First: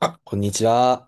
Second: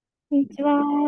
あ、ここんんににちちは。は。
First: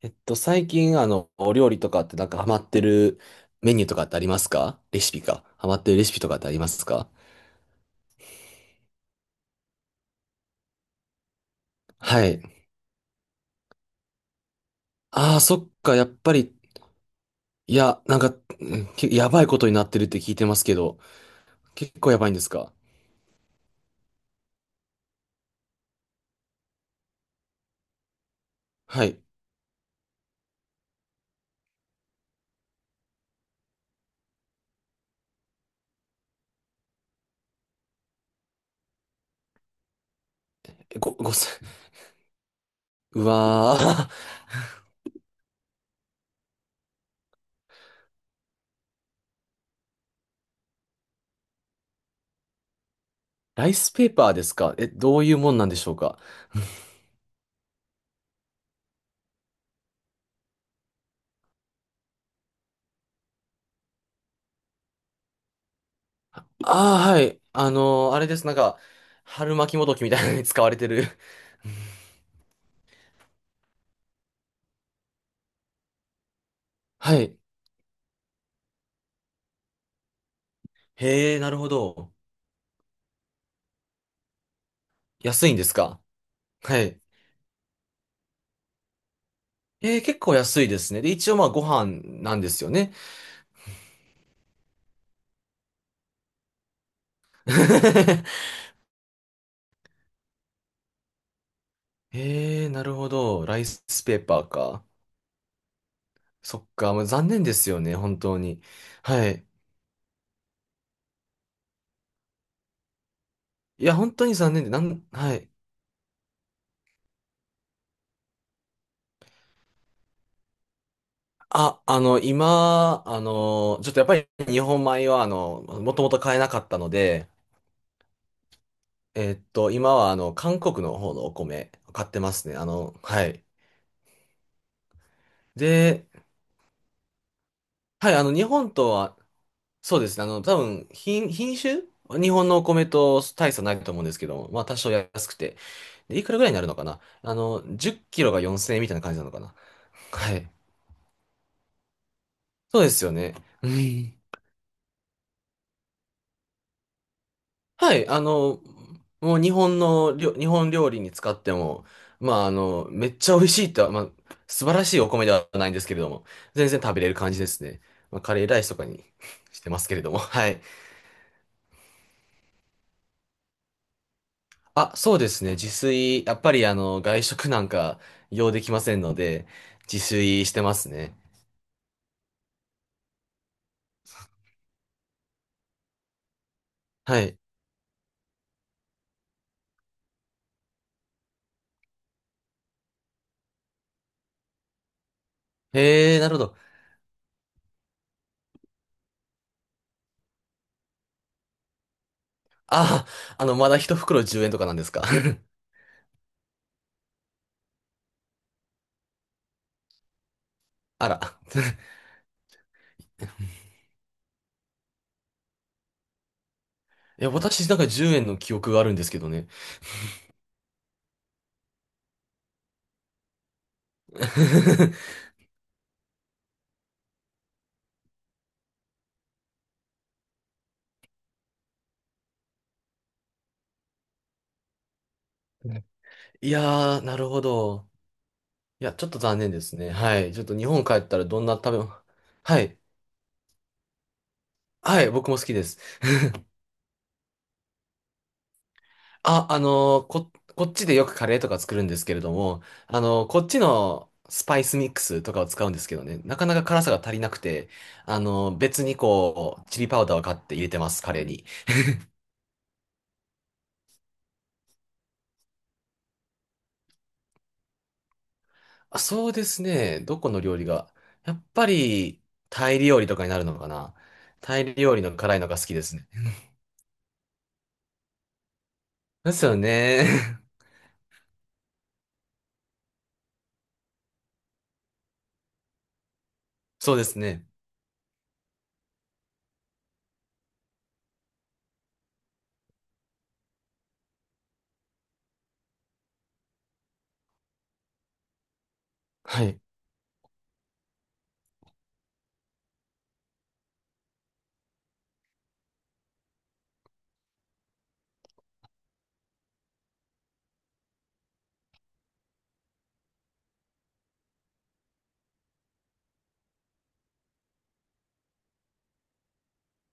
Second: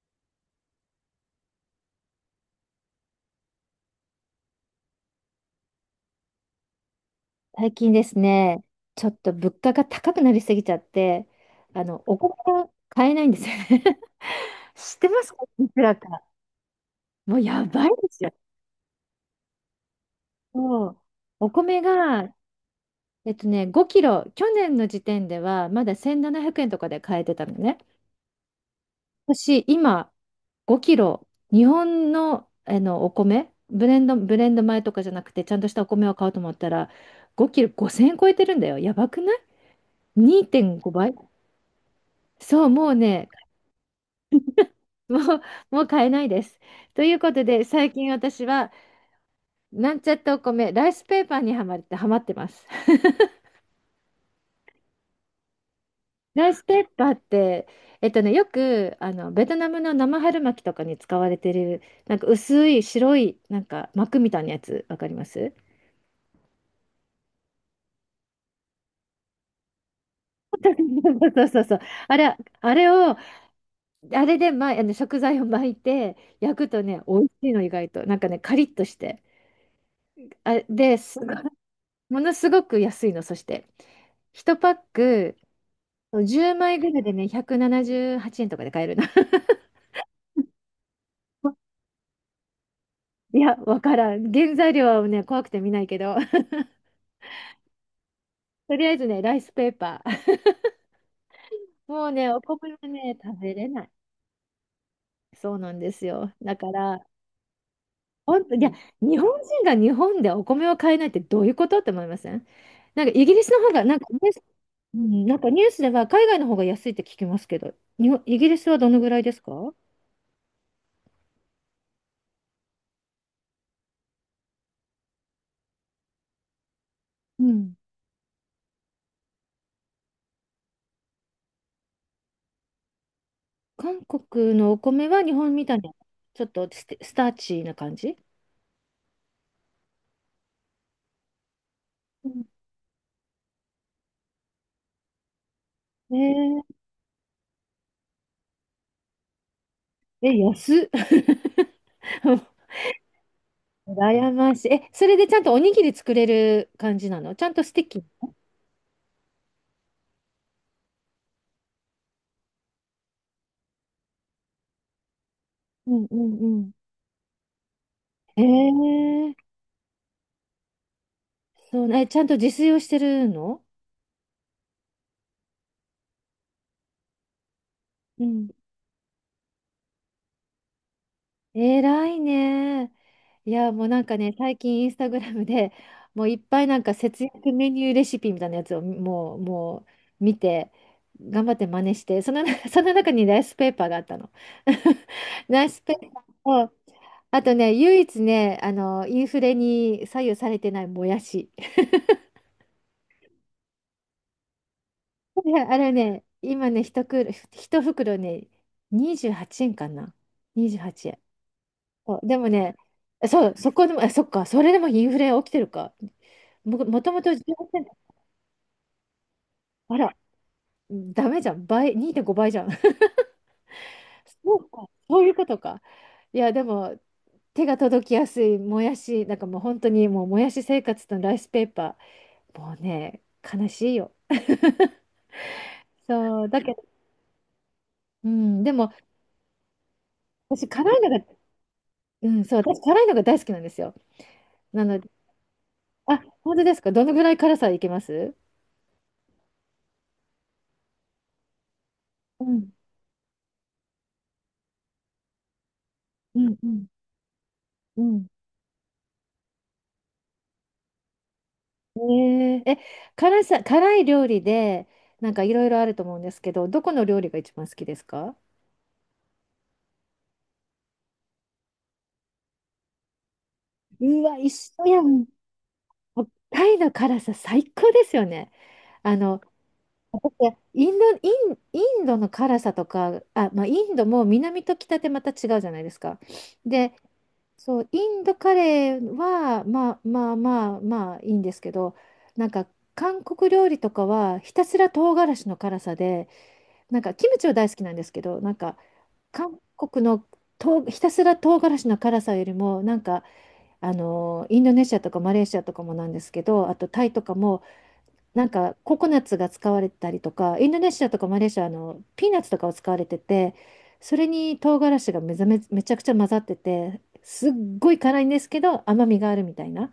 最近、お料理とかってなんかハマってるメニューとかってありますか？レシピか。ハマってるレシピとかってありますか？最近ですね、ちょっと物価が高くなりすぎちゃって、おは米い。が買えないんですよね。知ってますああ、か、そっいくか、らやっか。ぱり、もうやいばいや、でなんすよ。か、うんけやばいことになってるって聞いてますけそど、う。お米結構やばいが、んですか？5キロ、去年の時点ではまだ1700円とかで買えてたのね。はい。私、今、5キロ、日本の、お米、ブレンド米とかじゃなくて、ちゃんとしたお米を買おうと思ったら、5キロ5000円超えてるんだよ。やばくない？ 2.5 えご、倍。ごせ、そう、もう うね、わー もう、もう買えないです。ということで、最近私は、なんちゃってお米、ライスペーパーにはまってます。ライスペーパーですか？え、どういうもんなんでしょうか？ライスペーパーって、よく、あの、ベトナムの生春巻きとかに使われてる、なんか薄い白い、なんか膜みたいなやつ、わかります？ ああー、はい。あのーあれです。なんか、春巻きもどきみたいなのに使われてる。そ うそうそう。あれ、あれを、あれで、ま、あの食材を巻いて、焼くとね、美は味しい。いの、意外と。なんかね、カリッとして。あ、で、すごへいえ、なるほど。ものすごく安いの、そして。1パック安いんですか？そう10枚はぐい。らいでね、178円とかで買えるな。えー、結構安いですね。で、一応まあご 飯なんですよね。いや、わからん。原材料はね、怖くて見ないけど、とりあえずね、ライスペーパー。もうね、おえ米ー、なはるほね、食ど。べライれなスい。ペーパーか。そうなんですよ。だそかっか。ら、もう残念ですよね、本当本当、いに。や、日は本い。人が日本でお米を買えないってどういうことって思いません？なんかイギリスの方が、いや、なんか本ニ当ューにス、残念で、なうん、んはなんかい。ニュースでは海外の方が安いって聞きますけど、日本、イギリスはどのぐらいですか？あ、今、ちょっとやっぱり日本米は、もともと買えなかったので、うん。えーっと、今は、韓国の方のお米買ってますね。あの、はい。韓国のお米は日本みたいな、で、ちょっとステスターチーな感はい、じ？あの、日本とはそうですね。多分、品種日本のお米と大差ないと思うんですけども、まあ多少安くて。で、いくらぐらいになねるのかな。あの、10キロが4000円みたいな感じなのかな？え、はえ、い。安っ。そうですよね。うん。羨ましい。え、それでちゃんとおにぎり作れる感じなの？ちゃんとスティッはキ。い。あの、もう日本料理に使っても、まああの、めっちゃ美味しいとは、まあ素晴らしいお米ではないんですうけれんどうも、ん全う然食べれる感じですね。まあカん。レーライスとかに えー、してますけれども、はい。そうね、え、ちゃんと自炊をしてるの？あ、そうですね。自炊、やっぱりあの、外食なんかうん。用できませんので、自炊してますね。偉いね。いや、もうなんかね、最近インスタグラムでもういっぱいなんかは節い。約メニューレシピみたいなやつをもう見て、頑張って真似して、その、その中にライスペーパーがあったの。ライスペーへえ、パなるほど。ーを、あとね、唯一ね、あの、インフレに左右されてないもやし。ああ、まだ一袋10円とかなんですか？ ね、あれね、今ね、一袋ね、28円かな。28あ円。ら。そう、でもね、そう、そこでも、あ、そっか、それでもインフレ起きてるか。もともいや、と18私なん円。か10円の記憶があるんですけどね。あら、ダメじゃん。倍、2.5倍じゃん。そうか、そういうことか。いや、でも、手が届きやすいもやし、なんかもう本当にもうもやし生活とライスペーパー。もうね、悲しいよ。そう、いだけど、やー、なるほど。うん、でいも、や、ちょっと残念ですね。はい。ちょっと日私、本帰辛いっのたが、らどんな食べ物。うん、そう、はい。私、辛いのが大好きなんですよ。なのはで、い、僕も好きです。あ、本当ですか。どのぐらい辛さいけます？あ、こっちでよくカレーとか作るんですけれどうも、ん、あのーこっちのスパイスミックスとかを使うんですけどね、なうかなん、かう辛ん、さが足りなくて、うあん。のー別にこう、チリパウダーを買って入れてます、カレーに。ねえー、え、辛さ、辛い料理で、なんかいろいろあると思うんですけど、どこの料理が一番好きですか？あ、そうですね、どこの料理が。やっぱり、タイ料理とかになるのかな。うわ、タ一イ緒料や理のん。辛いのが好きですね。タイの辛さ、最高ですよね。あでの、すよね。いや、 インドの辛さとか、あ、まあ、インドも南と北でまた違うじゃないですか。そで、うですね。そう、インドカレーは、まあいいんですけど、なんか韓国料理とかはひたすら唐辛子の辛さで、なんかキムチは大好きなんですけど、なんかは韓い。国の唐ひたすら唐辛子の辛さよりも、なんかあのインドネシアとかマレーシアとかもなんですけど、あとタイとかもなんかココナッツが使われたりとか、インドネシアとかマレーシア、あのピーナッツとかを使われてて、それに唐辛子がめざめ、めちゃくちゃ混ざってて、すっごい辛いんですけど甘みがあるみたいな。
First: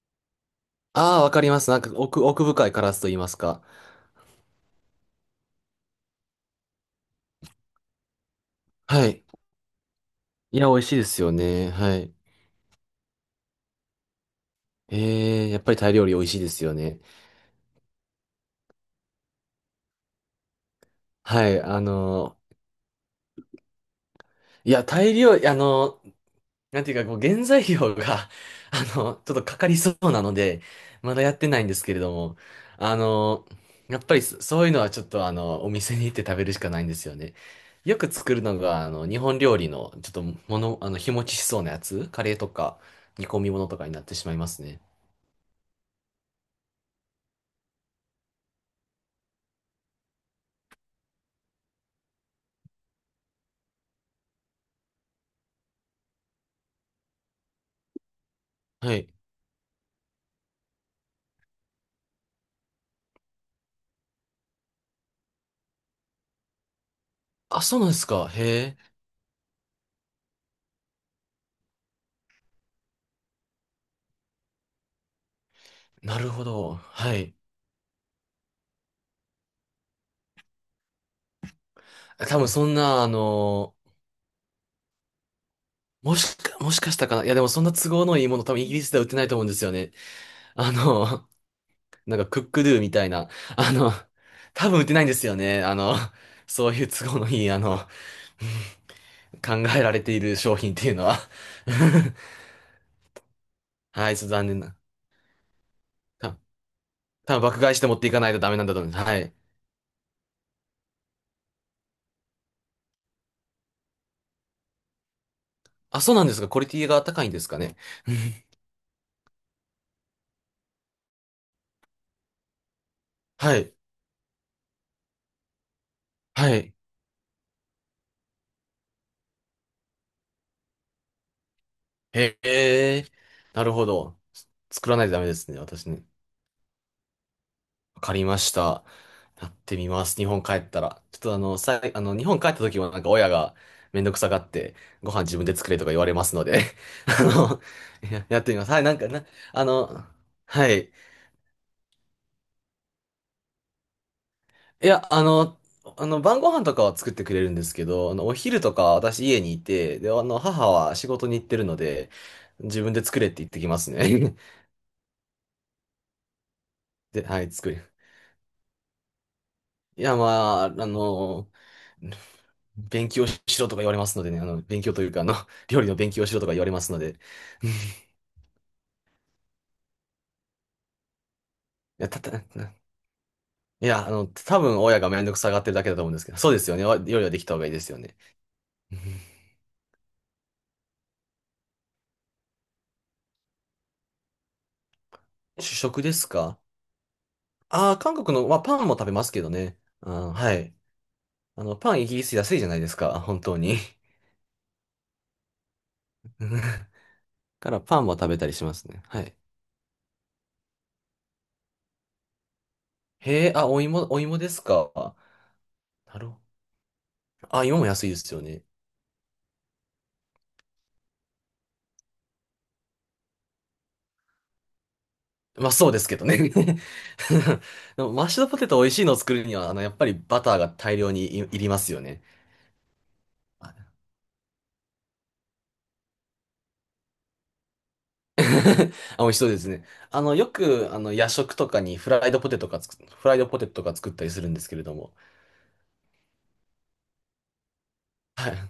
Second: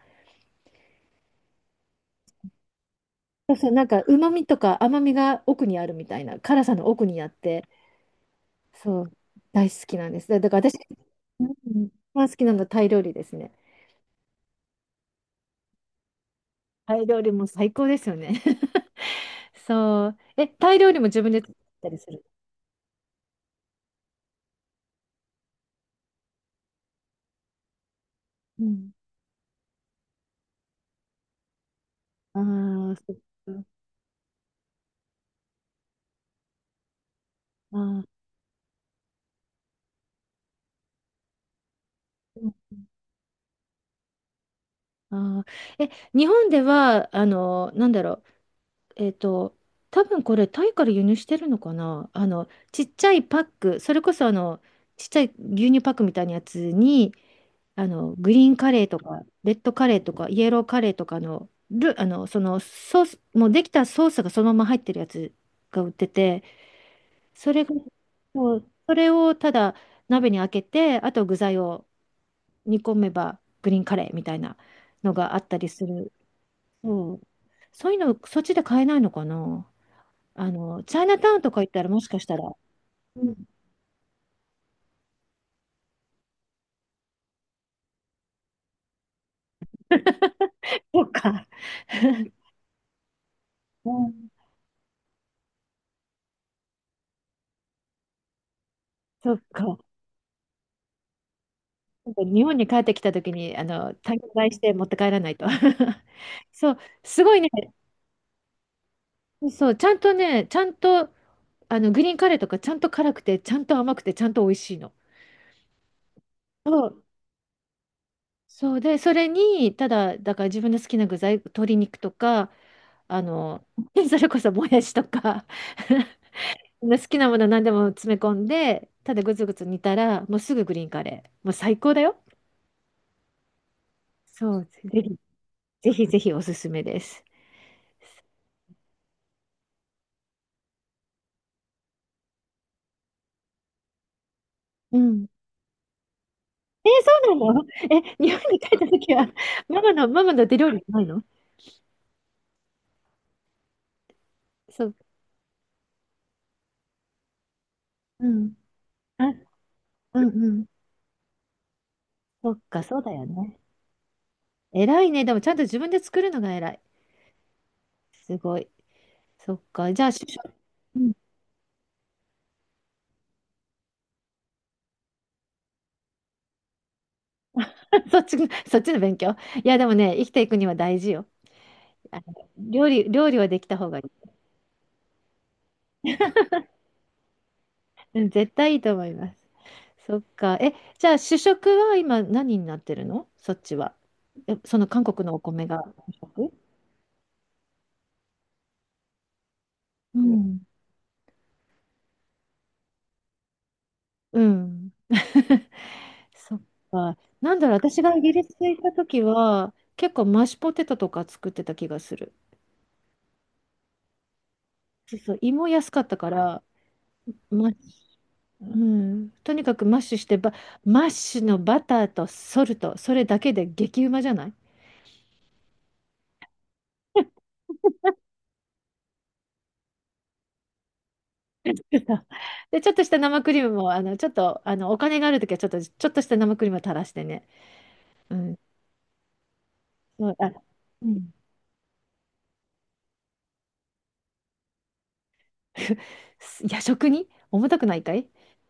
ああ、わかります。なんか奥深い辛さと言いますそうか。そう、なんか旨味とか甘みが奥にあるみたいな、辛さの奥にあって、そはう、い。大好きなんです。だいかや、ら私、美味しいですようん、ね。一はい。番好きなのはタイ料理ですね。ええ、やっぱりタイ料理美味しいですよタね。イ料理も最高ですよね。そう。え、タイ料理も自分では作っい、あたりする？の、いや、タイ料理、なんていうか、こう、原材料が、う あん。の、ちょっとかかりそうなので、まだやってないんですけれども、ああ、あそっの、か。やっぱりそういうのはちょっと、あの、お店に行って食べるしかないんですよね。あよあ。く作るのが、あの、日本料理の、ちょっと、もの、あの、日持ちしそうなやつ、カレーとか、煮込み物とかになってしまいますね。あー、え、日本では、あの、なんだろう、えっと、多分これ、タイから輸入してるのかな。あの、ちっちゃいパック、それこそ、あの、ちっちゃい牛乳パックみたいなやつに、あの、グリーンカレーはとい。か、レッドカレーとか、イエローカレーとかの、あの、そのソース、もうできたソースがそのまま入ってるやつが売ってて、そあ、れが、そうなんですか。へそう、え、それをただ鍋に開けて、あと具材を煮込めばグリーンカレーみたいなのがあったりする。なるほど。そはう。い。そういうの、そっちで買えないのかな。あの、チャイナタウンとか行ったらもしかした多分ら。そんな、あうん。のもしかしたかな。いや、でもそんな都合のいいもの多分イギリスでは売ってないと思うんですよね。あそっの、か。なんか クックドゥみたいな。あうの、ん。多分売ってないんですよね。あの、そういう都合のいい、あの、うんそっ考か。えられている商品っていうのは なんか日本に帰ってきた時に、あ の、はい、単ち価ょっと買残いし念てな。持って帰らないと。たそう、す多ごい分ね。爆買いして持っていかないとダメなんだと思います。はい。そう、ちゃんとね、ちゃんと、あの、グリーンカレーとかちゃんと辛くて、ちゃんと甘くて、ちゃんと美味しいの。あ、そうなんですか。クオリテそィがう、高いんですかね。うんそうで、それに、ただ、だから自分の好きな具材、鶏肉とか、あはの、い、それこそもやしとか、はい。好きなもの何でも詰め込んで、ただぐつぐつ煮たら、もうすぐグリーンカレー。もう最高だよ。へえ、なるほど。そう、作らないとダメですね、私ぜね。ひぜひおすすめです。わかりました。やってみます。日本帰ったら。ちょっとあの、さい、あの、日本帰った時はなんか親がめんどくさがって、うご飯ん。自分で作れとか言われますので、えー、 あそうなの、の？え、や、日やっ本てみにます。帰っはい、たなんか時な、は、あの、ママの手は料理い。ないの？そいう。や、あの、あの、晩ご飯とかは作ってくれるんですけど、あの、うおん。昼とかあ、私家にいて、で、うあんの、うん。母は仕事に行ってるので、そっか、自分そうでだ作よれって言っね。てきますね。偉いね。でもちゃんと自分で作るのが偉い。で、はい、作る。すごい。そっか。いじゃあ、や、主食、まあ、あうん。 の、勉強しろとか言われますのでね、あの、勉強というか、あの、料理の勉強しろとか言われますので、うんい そっち、そっちの勉強。いや、でもね、生きていくには大事よ。や、あた、の、た、い料理はできた方がいや、い。多分親がめんどくさがってるだけだと思うんですけど、そうですよね。わ料理はできた方がいいですよね。うん、絶対いい とうん思います。そっか。え、じゃあ主食は今何になってるの、そっちは。え、その韓国のお米主が食で主す食？か？ああー、韓国の、まあ、パンも食べますけどね。うあー、はん。い。あの、パンイギリス安いじゃないですか、本当に。うん。うそっんか。なんだかろう、らパ私ンもがイ食ギべリたスりしまに行っすたね。時はい。は、結構マッシュポテトとか作ってた気がする。へえ、あ、お芋ですか。そうそう、胃も安かっなたるかほど。ら、あ、マッ芋も安いシですよね。ュ、うん、とにかくマッシュしてば、マッシュのバターとソルト、それだけで激うまじゃない？ まあそうですけどね でもマッシュドポテト美味しいのを作るには、あの、やっぱりバターが大量にいりますよね。で、ちょっとした生クリームあ も、あの、ちょっと、あの、お金があるときは、ちょっとした生クリームを垂らしてね。うん。あ美味しそうですね。あそう、の、よあ、く、あうの、夜ん。食とかにフライドポテトとか作ったりするんですけれども。夜食に重たくないかい？はい。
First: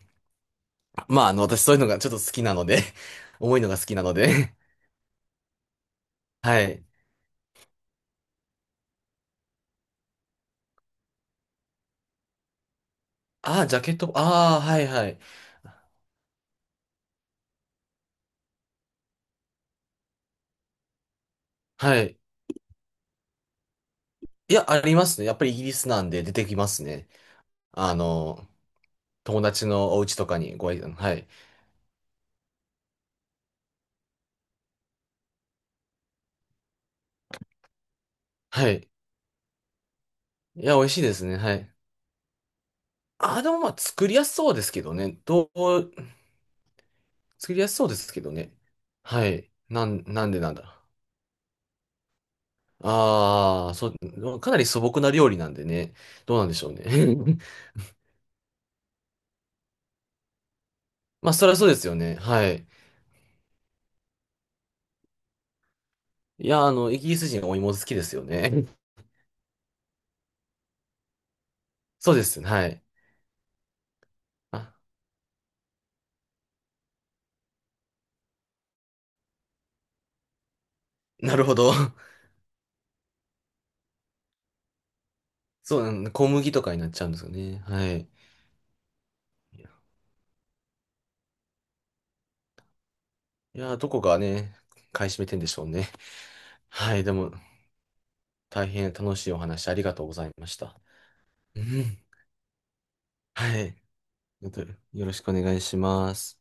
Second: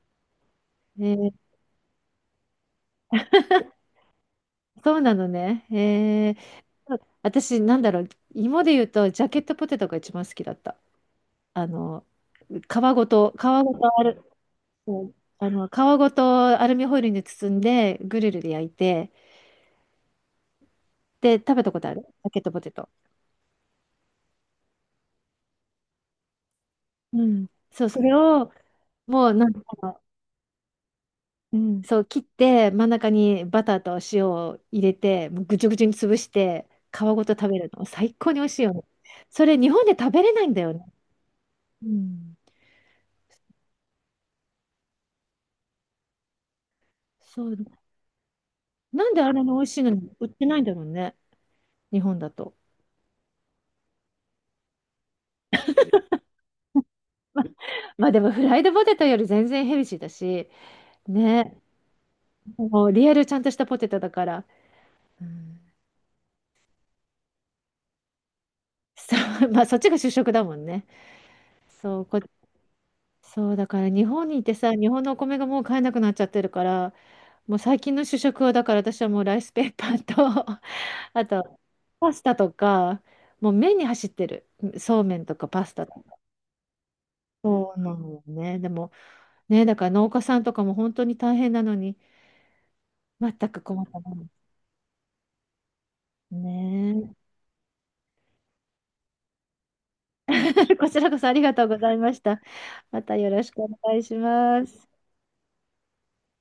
えまあ、あー、の、私そういうのがちょっと好きなので 重いのが好きなのでそうなのね。えはー、い。そう、私、なんだろう、芋で言うと、ジャケットポテトが一番好きだった。あの、皮皮ああ、ごジャケッとアト、ル、ああ、はいうはん、い。あの、皮ごとアルミホイルに包んで、グリルで焼いて、で、食べたことあはる、ジい。ャケットポテト。いや、ありますね。やっぱりイギリスなんで出てきますね。うん。そう、あそれの、を、もう、友なんか、達のお家とかにご挨拶、はい。うん、そう、切って真ん中にバターと塩を入れてもうぐちゅぐちゅに潰して皮ごと食べるの最高に美味しいはよね。い。それ日本で食べれないんだいよや、美ね。味しいですね。はい。うん、あ、でもまあ作りやすそうですけどね。どう、そ作う、りやすそうですけどね。なんではあれい。の美味しいなのん、にな売っんでてなんないんだろだ。うね、日本だと。ああ、そう、かなり素朴な料理なんでね。どうなんでしょうね。まあでもフライドポテトより全然ヘルシーだしまあ、そりゃね、そうですよね。はい。もうリアルちゃんとしたポテトだから、うん、いや、あの、イギリス人お芋好きですよね。そう。 まあそっちが主食だもんね。そう、そうこです。はい。そうだから日本にいてさ、あ、日本のお米がもう買えなくなっちゃってるから。もう最近の主食はだから私はもうライスペーパーと あなるほとど。パスタとか、もう麺に走ってる、そうめんとか パスそう、タうとんか、小麦とかになっちゃうんですよね。そうはない。のよね。でもね、だから農家さんとかも本当に大変なのに、全いくや、困っどたこもがんでね、買い占めてんでしょうね。すはい。ね。 でも、大変楽しいお話ありがとうございまし た。こちらこそありがうとうございん。ました。またよろしくはおい。願いしまたまよす。ろしくお願いします。